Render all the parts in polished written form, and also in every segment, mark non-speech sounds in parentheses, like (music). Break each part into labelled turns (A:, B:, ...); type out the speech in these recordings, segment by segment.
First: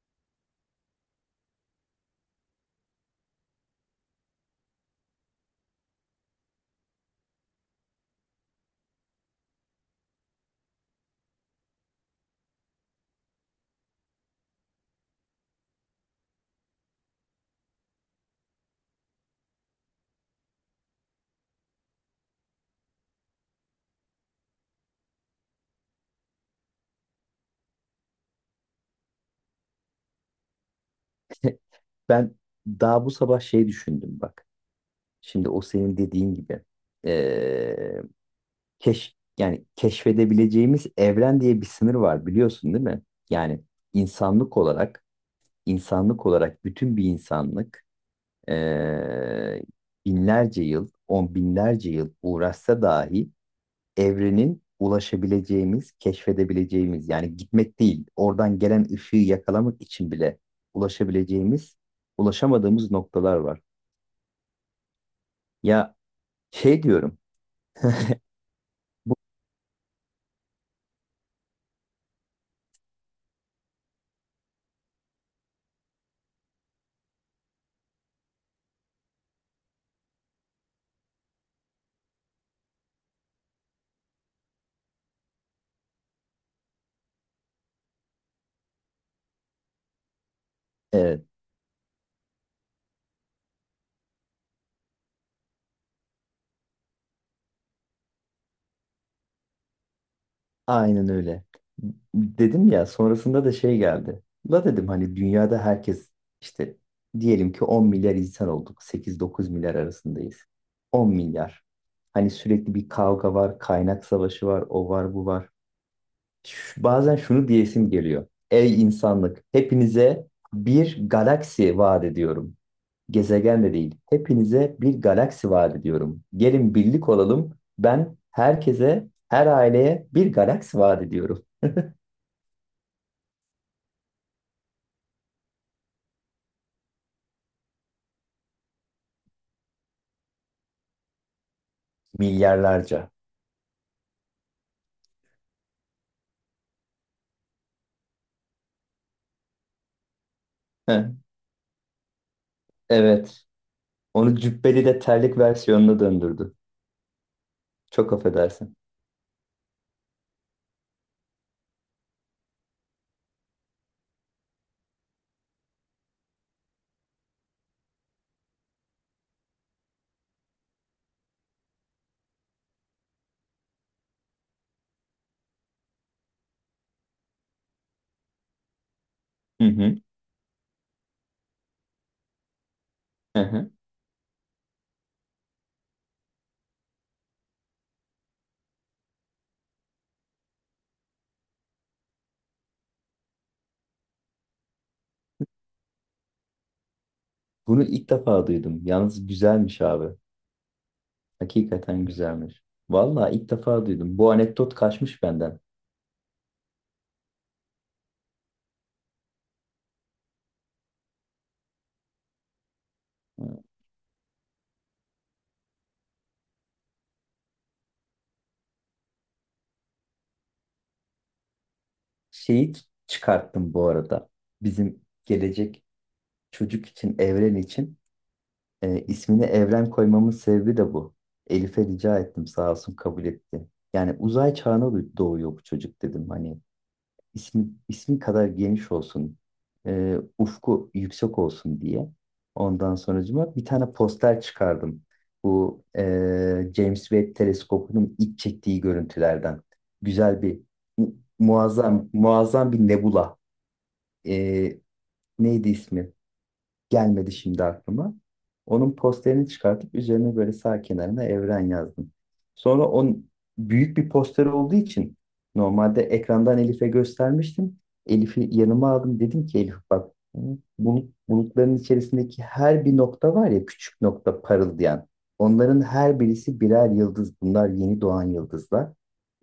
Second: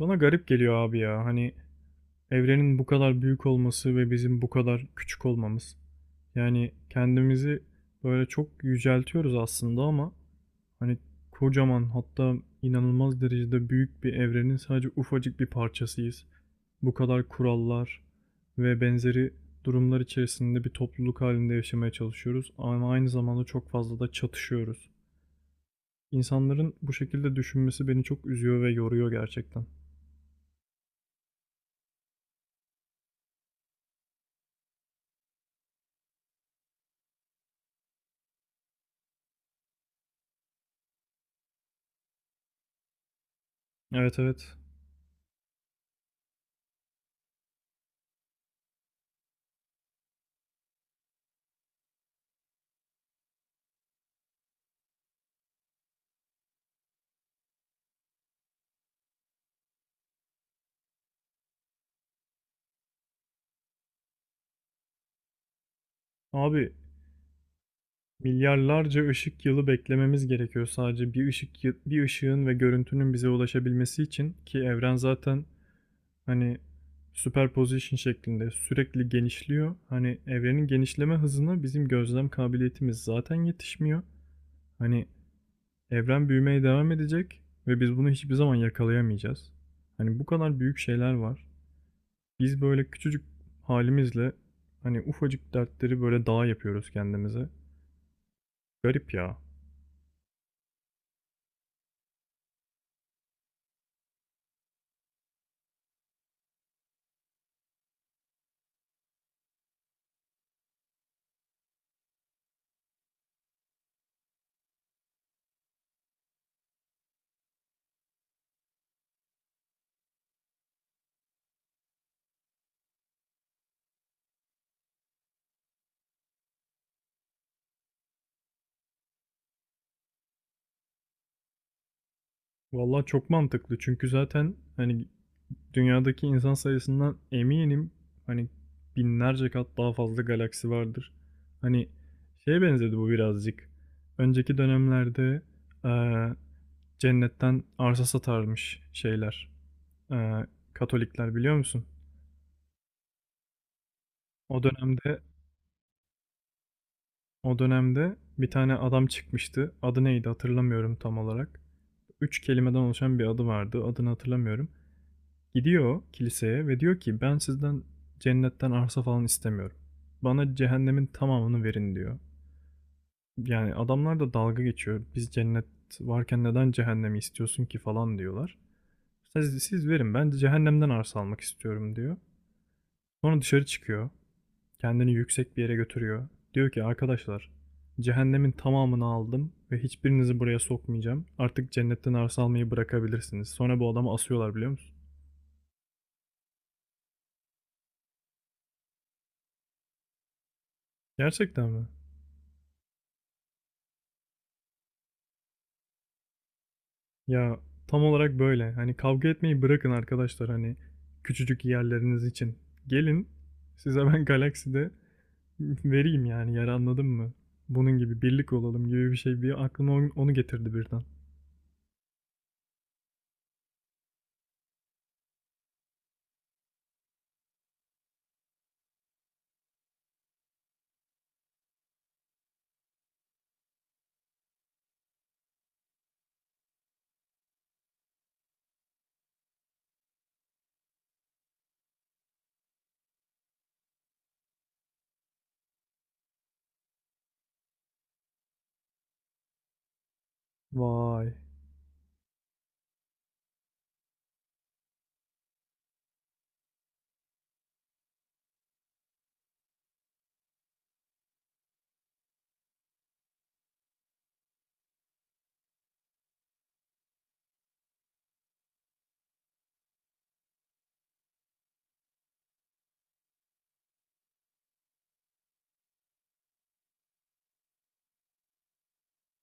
A: Bana garip geliyor abi ya. Hani evrenin bu kadar büyük olması ve bizim bu kadar küçük olmamız. Yani kendimizi böyle çok yüceltiyoruz aslında ama hani kocaman hatta inanılmaz derecede büyük bir evrenin sadece ufacık bir parçasıyız. Bu kadar kurallar ve benzeri durumlar içerisinde bir topluluk halinde yaşamaya çalışıyoruz ama aynı zamanda çok fazla da çatışıyoruz. İnsanların bu şekilde düşünmesi beni çok üzüyor ve yoruyor gerçekten.
B: (laughs) Ben daha bu sabah şey düşündüm bak. Şimdi o senin dediğin gibi eee, yani keşfedebileceğimiz evren diye bir sınır var biliyorsun değil mi? Yani
A: Evet evet.
B: insanlık olarak insanlık olarak bütün bir insanlık eee, binlerce yıl on binlerce yıl uğraşsa dahi evrenin ulaşabileceğimiz keşfedebileceğimiz yani gitmek değil oradan gelen ışığı yakalamak için bile ulaşabileceğimiz ulaşamadığımız noktalar var. Ya
A: Abi
B: şey diyorum.
A: milyarlarca ışık yılı beklememiz gerekiyor sadece bir ışığın ve görüntünün bize ulaşabilmesi için ki evren zaten hani superposition şeklinde sürekli genişliyor. Hani evrenin genişleme hızına bizim gözlem kabiliyetimiz zaten yetişmiyor. Hani evren büyümeye devam edecek ve biz bunu hiçbir zaman yakalayamayacağız. Hani bu kadar büyük şeyler
B: Evet,
A: var. Biz böyle küçücük halimizle hani ufacık dertleri böyle dağ yapıyoruz kendimize. Garip ya.
B: aynen öyle. Dedim ya sonrasında da şey geldi. La dedim hani dünyada herkes işte diyelim ki 10 milyar insan olduk. 8-9 milyar arasındayız. 10 milyar. Hani sürekli bir kavga var, kaynak savaşı var, o var, bu var. Bazen şunu diyesim geliyor. Ey insanlık, hepinize bir galaksi vaat ediyorum. Gezegen de değil. Hepinize bir galaksi vaat ediyorum. Gelin birlik olalım. Ben herkese, her aileye bir galaksi vaat ediyorum.
A: Vallahi çok mantıklı çünkü zaten hani dünyadaki insan sayısından eminim hani binlerce kat daha fazla galaksi vardır. Hani şeye benzedi bu
B: Milyarlarca.
A: birazcık. Önceki dönemlerde eee, cennetten arsa satarmış şeyler. Eee,
B: Heh,
A: Katolikler biliyor musun?
B: evet. Onu
A: O
B: cübbeli de
A: dönemde
B: terlik versiyonuna döndürdü.
A: o
B: Çok
A: dönemde bir tane
B: affedersin.
A: adam çıkmıştı. Adı neydi hatırlamıyorum tam olarak. Üç kelimeden oluşan bir adı vardı. Adını hatırlamıyorum. Gidiyor kiliseye ve diyor ki ben sizden cennetten arsa falan istemiyorum. Bana cehennemin tamamını verin diyor. Yani adamlar da dalga geçiyor. Biz cennet varken neden cehennemi istiyorsun ki falan diyorlar. Siz,
B: Hı
A: siz
B: hı,
A: verin ben cehennemden arsa almak istiyorum diyor. Sonra
B: hı
A: dışarı
B: hı.
A: çıkıyor. Kendini yüksek bir yere götürüyor. Diyor ki arkadaşlar cehennemin tamamını aldım ve hiçbirinizi buraya sokmayacağım. Artık cennetten arsa almayı bırakabilirsiniz. Sonra bu adamı asıyorlar biliyor musun?
B: Bunu ilk defa duydum. Yalnız güzelmiş abi.
A: Gerçekten mi?
B: Hakikaten güzelmiş. Vallahi ilk defa duydum. Bu anekdot kaçmış benden.
A: Ya tam olarak böyle. Hani kavga etmeyi bırakın arkadaşlar hani küçücük yerleriniz için. Gelin size ben galakside (laughs) vereyim yani yer anladın mı? Bunun gibi birlik olalım gibi bir şey bir aklıma onu getirdi birden.
B: Şeyi çıkarttım bu arada. Bizim gelecek çocuk için, evren için. İsmini Evren koymamın sebebi de bu. Elif'e rica ettim sağ olsun kabul etti. Yani uzay çağına doğuyor bu çocuk dedim. Hani ismi kadar geniş olsun, ufku yüksek olsun diye. Ondan sonracıma bir tane poster çıkardım. Bu James Webb teleskopunun ilk çektiği görüntülerden. Güzel bir,
A: Vay.
B: muazzam, muazzam bir nebula. E, neydi ismi? Gelmedi şimdi aklıma. Onun posterini çıkartıp üzerine böyle sağ kenarına Evren yazdım. Sonra büyük bir poster olduğu için normalde ekrandan Elif'e göstermiştim. Elif'i yanıma aldım. Dedim ki Elif bak bulutların içerisindeki her bir nokta var ya küçük nokta parıldayan. Onların her birisi birer yıldız. Bunlar yeni doğan yıldızlar.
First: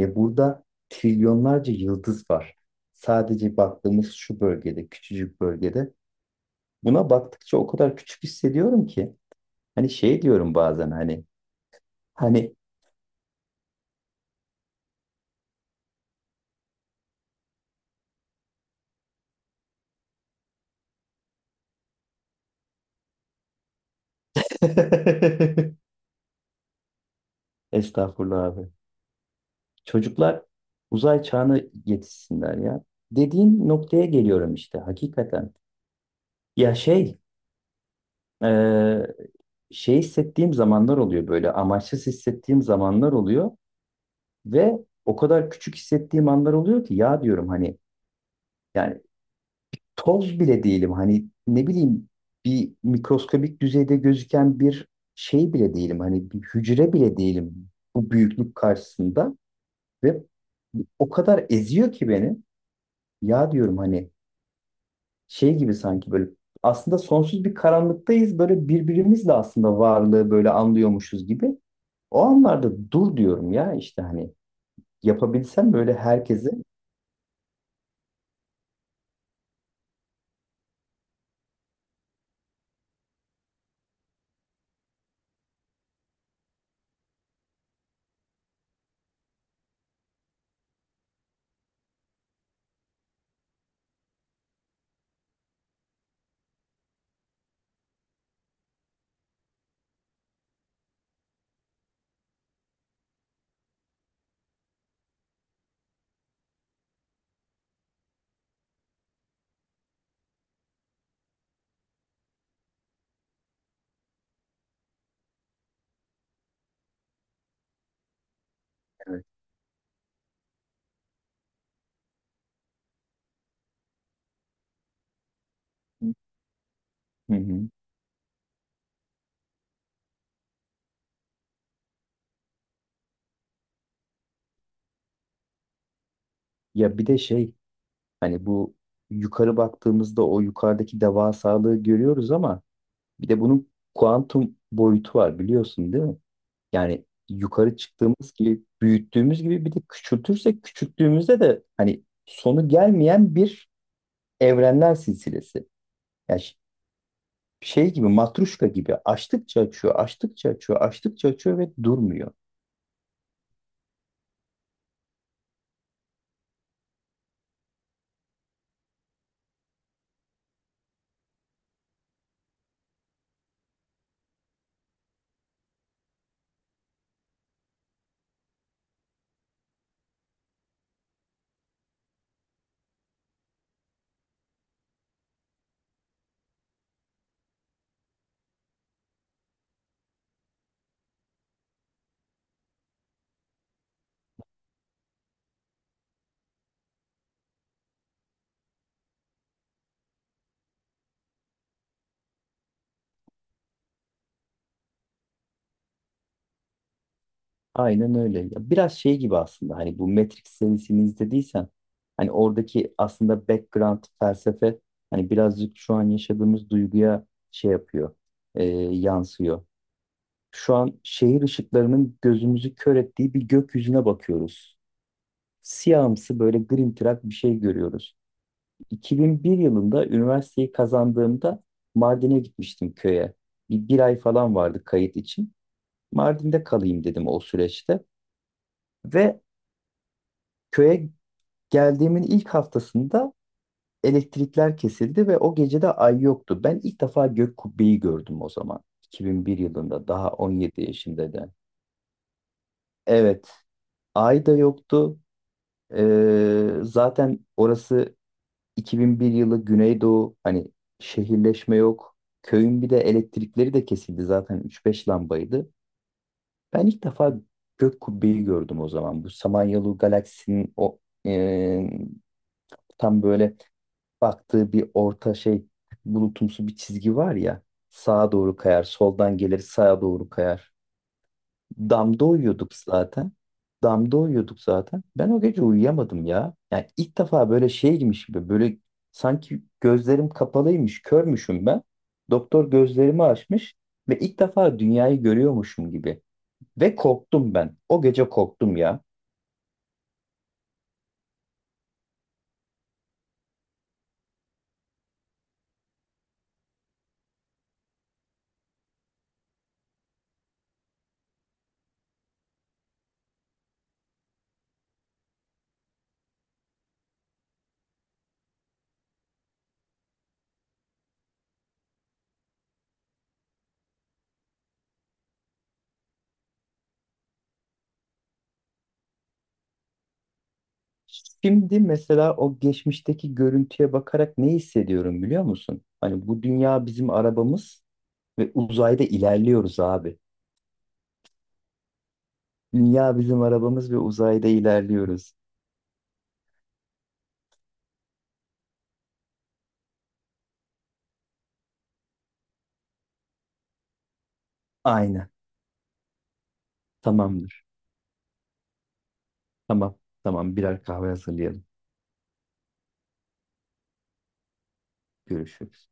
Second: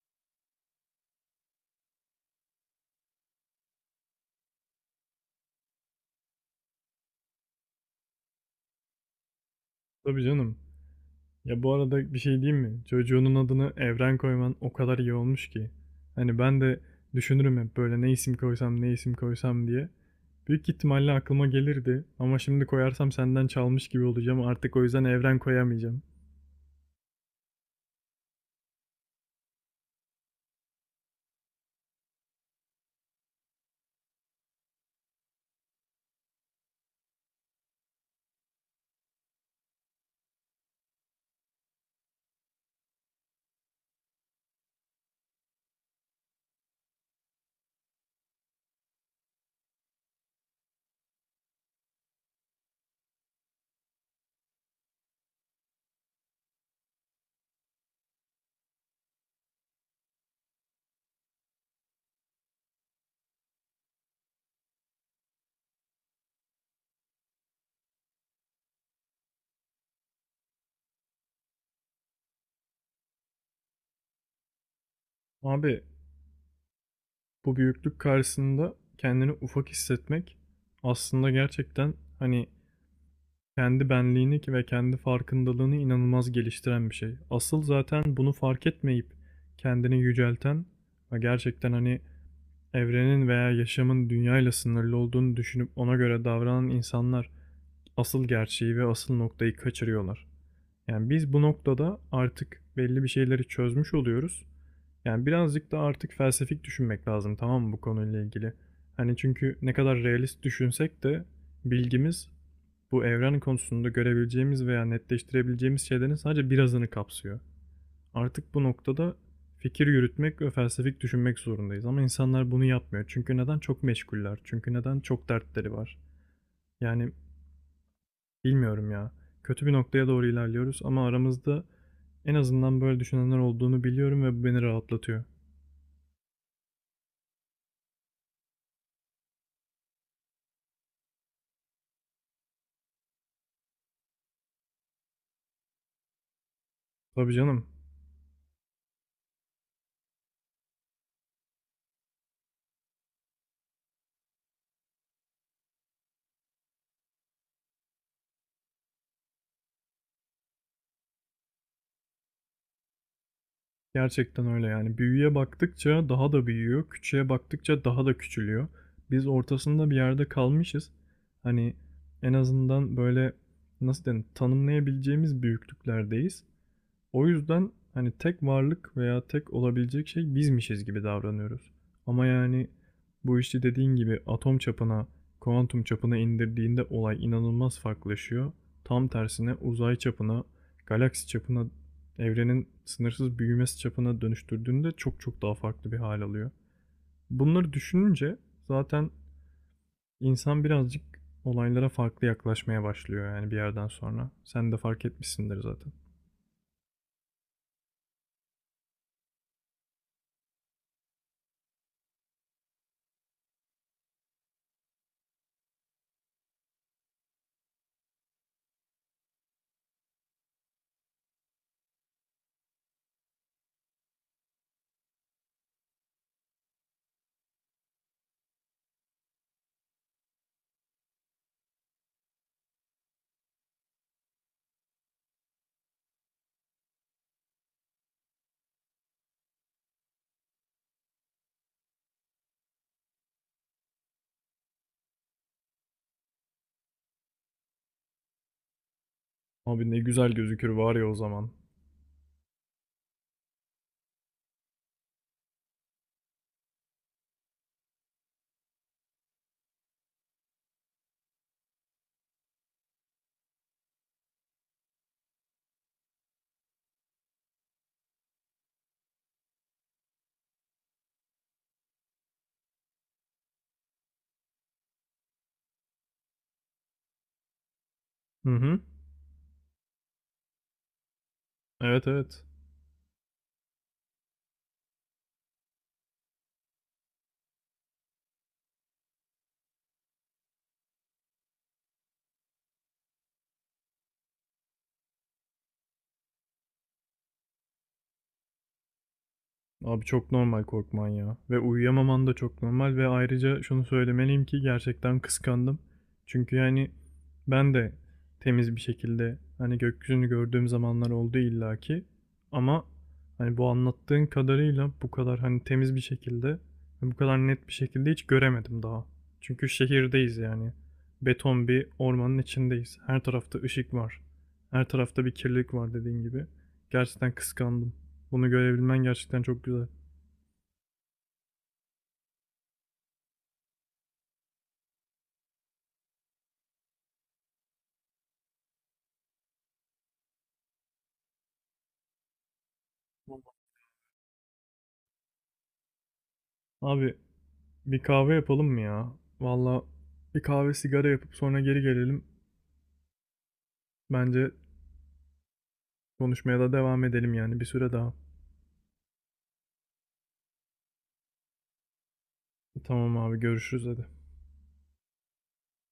B: Ve burada trilyonlarca yıldız var. Sadece baktığımız şu bölgede, küçücük bölgede. Buna baktıkça o kadar küçük hissediyorum ki. Hani şey
A: Tabii
B: diyorum
A: canım.
B: bazen hani.
A: Ya bu arada bir şey
B: Hani
A: diyeyim mi? Çocuğunun adını Evren koyman o kadar iyi olmuş ki. Hani ben de düşünürüm hep böyle ne isim koysam ne isim koysam diye. Büyük ihtimalle aklıma gelirdi ama şimdi koyarsam senden çalmış gibi olacağım. Artık o yüzden evren
B: (laughs)
A: koyamayacağım.
B: estağfurullah abi. Çocuklar uzay çağına yetişsinler ya. Dediğin noktaya geliyorum işte hakikaten. Ya şey e, şey hissettiğim zamanlar oluyor böyle amaçsız hissettiğim zamanlar oluyor ve o kadar küçük hissettiğim anlar oluyor ki ya diyorum hani yani toz bile değilim. Hani ne bileyim bir mikroskobik düzeyde gözüken bir şey bile değilim. Hani bir hücre bile değilim bu büyüklük karşısında ve o kadar eziyor ki beni. Ya diyorum hani şey gibi sanki böyle aslında sonsuz bir karanlıktayız. Böyle birbirimizle aslında varlığı böyle anlıyormuşuz gibi. O anlarda dur diyorum ya işte hani yapabilsem
A: Abi
B: böyle herkese.
A: bu büyüklük karşısında kendini ufak hissetmek aslında gerçekten hani kendi benliğini ve kendi farkındalığını inanılmaz geliştiren bir şey. Asıl zaten bunu fark etmeyip kendini yücelten ve gerçekten hani evrenin veya yaşamın dünyayla sınırlı olduğunu düşünüp ona göre davranan insanlar asıl gerçeği ve asıl noktayı kaçırıyorlar. Yani biz bu noktada artık belli bir şeyleri çözmüş oluyoruz. Yani birazcık da artık felsefik düşünmek lazım tamam mı bu konuyla ilgili? Hani çünkü ne kadar realist düşünsek de bilgimiz bu evren konusunda görebileceğimiz veya netleştirebileceğimiz şeylerin sadece birazını kapsıyor. Artık bu noktada
B: Evet.
A: fikir yürütmek ve felsefik düşünmek zorundayız. Ama insanlar bunu yapmıyor. Çünkü neden? Çok meşguller. Çünkü neden? Çok dertleri var. Yani
B: Hı hı.
A: bilmiyorum ya. Kötü bir noktaya doğru ilerliyoruz ama aramızda en azından böyle düşünenler olduğunu biliyorum ve bu beni rahatlatıyor.
B: Ya bir de şey. Hani bu yukarı baktığımızda o yukarıdaki devasalığı görüyoruz ama bir de bunun kuantum boyutu var biliyorsun değil mi? Yani
A: Tabii canım.
B: yukarı çıktığımız gibi büyüttüğümüz gibi bir de küçültürsek küçülttüğümüzde de hani sonu gelmeyen bir evrenler silsilesi. Yani şey gibi matruşka gibi açtıkça açıyor, açtıkça açıyor, açtıkça açıyor ve durmuyor.
A: Gerçekten öyle yani. Büyüye baktıkça daha da büyüyor, küçüğe baktıkça daha da küçülüyor. Biz ortasında bir yerde kalmışız. Hani en azından böyle nasıl denir tanımlayabileceğimiz büyüklüklerdeyiz. O yüzden hani tek varlık veya tek olabilecek şey bizmişiz gibi davranıyoruz. Ama yani bu işi dediğin gibi atom çapına, kuantum çapına indirdiğinde olay inanılmaz farklılaşıyor. Tam tersine uzay çapına, galaksi çapına, evrenin sınırsız büyümesi çapına dönüştürdüğünde çok çok daha farklı bir hal alıyor. Bunları düşününce zaten insan birazcık olaylara farklı yaklaşmaya başlıyor yani bir yerden sonra. Sen de fark etmişsindir zaten.
B: Aynen öyle. Ya biraz şey gibi aslında hani bu Matrix serisini izlediysen hani oradaki aslında background felsefe hani birazcık şu an yaşadığımız duyguya şey yapıyor, yansıyor. Şu an şehir ışıklarının gözümüzü kör ettiği bir gökyüzüne bakıyoruz. Siyahımsı böyle grimtırak bir şey görüyoruz. 2001 yılında üniversiteyi kazandığımda Mardin'e gitmiştim köye. Bir ay falan vardı kayıt için. Mardin'de kalayım dedim o süreçte. Ve köye geldiğimin ilk haftasında elektrikler kesildi ve o gece de ay yoktu. Ben ilk defa gök kubbeyi gördüm o zaman. 2001
A: Abi ne
B: yılında daha
A: güzel gözükür
B: 17
A: var ya o
B: yaşındayken.
A: zaman.
B: Evet, ay da yoktu. Zaten orası 2001 yılı Güneydoğu hani şehirleşme yok. Köyün bir de elektrikleri de kesildi zaten 3-5 lambaydı. Ben ilk defa gök kubbeyi gördüm o zaman. Bu Samanyolu galaksinin o ee, tam böyle baktığı bir orta şey bulutumsu bir çizgi var ya. Sağa
A: Hı
B: doğru
A: hı.
B: kayar, soldan gelir, sağa doğru kayar.
A: Evet
B: Damda
A: evet.
B: uyuyorduk zaten. Damda uyuyorduk zaten. Ben o gece uyuyamadım ya. Yani ilk defa böyle şey girmiş gibi böyle sanki gözlerim kapalıymış, körmüşüm ben. Doktor gözlerimi açmış ve ilk defa dünyayı görüyormuşum gibi. Ve korktum ben. O gece korktum ya.
A: Abi çok normal korkman ya. Ve uyuyamaman da çok normal ve ayrıca şunu söylemeliyim ki gerçekten kıskandım. Çünkü yani ben de temiz bir şekilde hani gökyüzünü gördüğüm zamanlar oldu illaki. Ama hani bu anlattığın kadarıyla bu kadar hani temiz bir şekilde ve bu kadar net bir şekilde hiç göremedim daha. Çünkü şehirdeyiz yani. Beton bir ormanın içindeyiz. Her tarafta ışık var. Her tarafta bir kirlilik var dediğin gibi. Gerçekten kıskandım. Bunu görebilmen gerçekten çok güzel.
B: Şimdi mesela o geçmişteki görüntüye bakarak ne hissediyorum biliyor musun? Hani bu dünya bizim arabamız ve uzayda ilerliyoruz abi. Dünya bizim arabamız ve uzayda ilerliyoruz.
A: Abi bir kahve yapalım mı ya? Valla bir kahve sigara yapıp sonra geri gelelim. Bence
B: Aynen.
A: konuşmaya da devam edelim yani bir
B: Tamamdır.
A: süre daha.
B: Tamam. Tamam. Birer kahve hazırlayalım.
A: Tamam abi görüşürüz hadi.
B: Görüşürüz.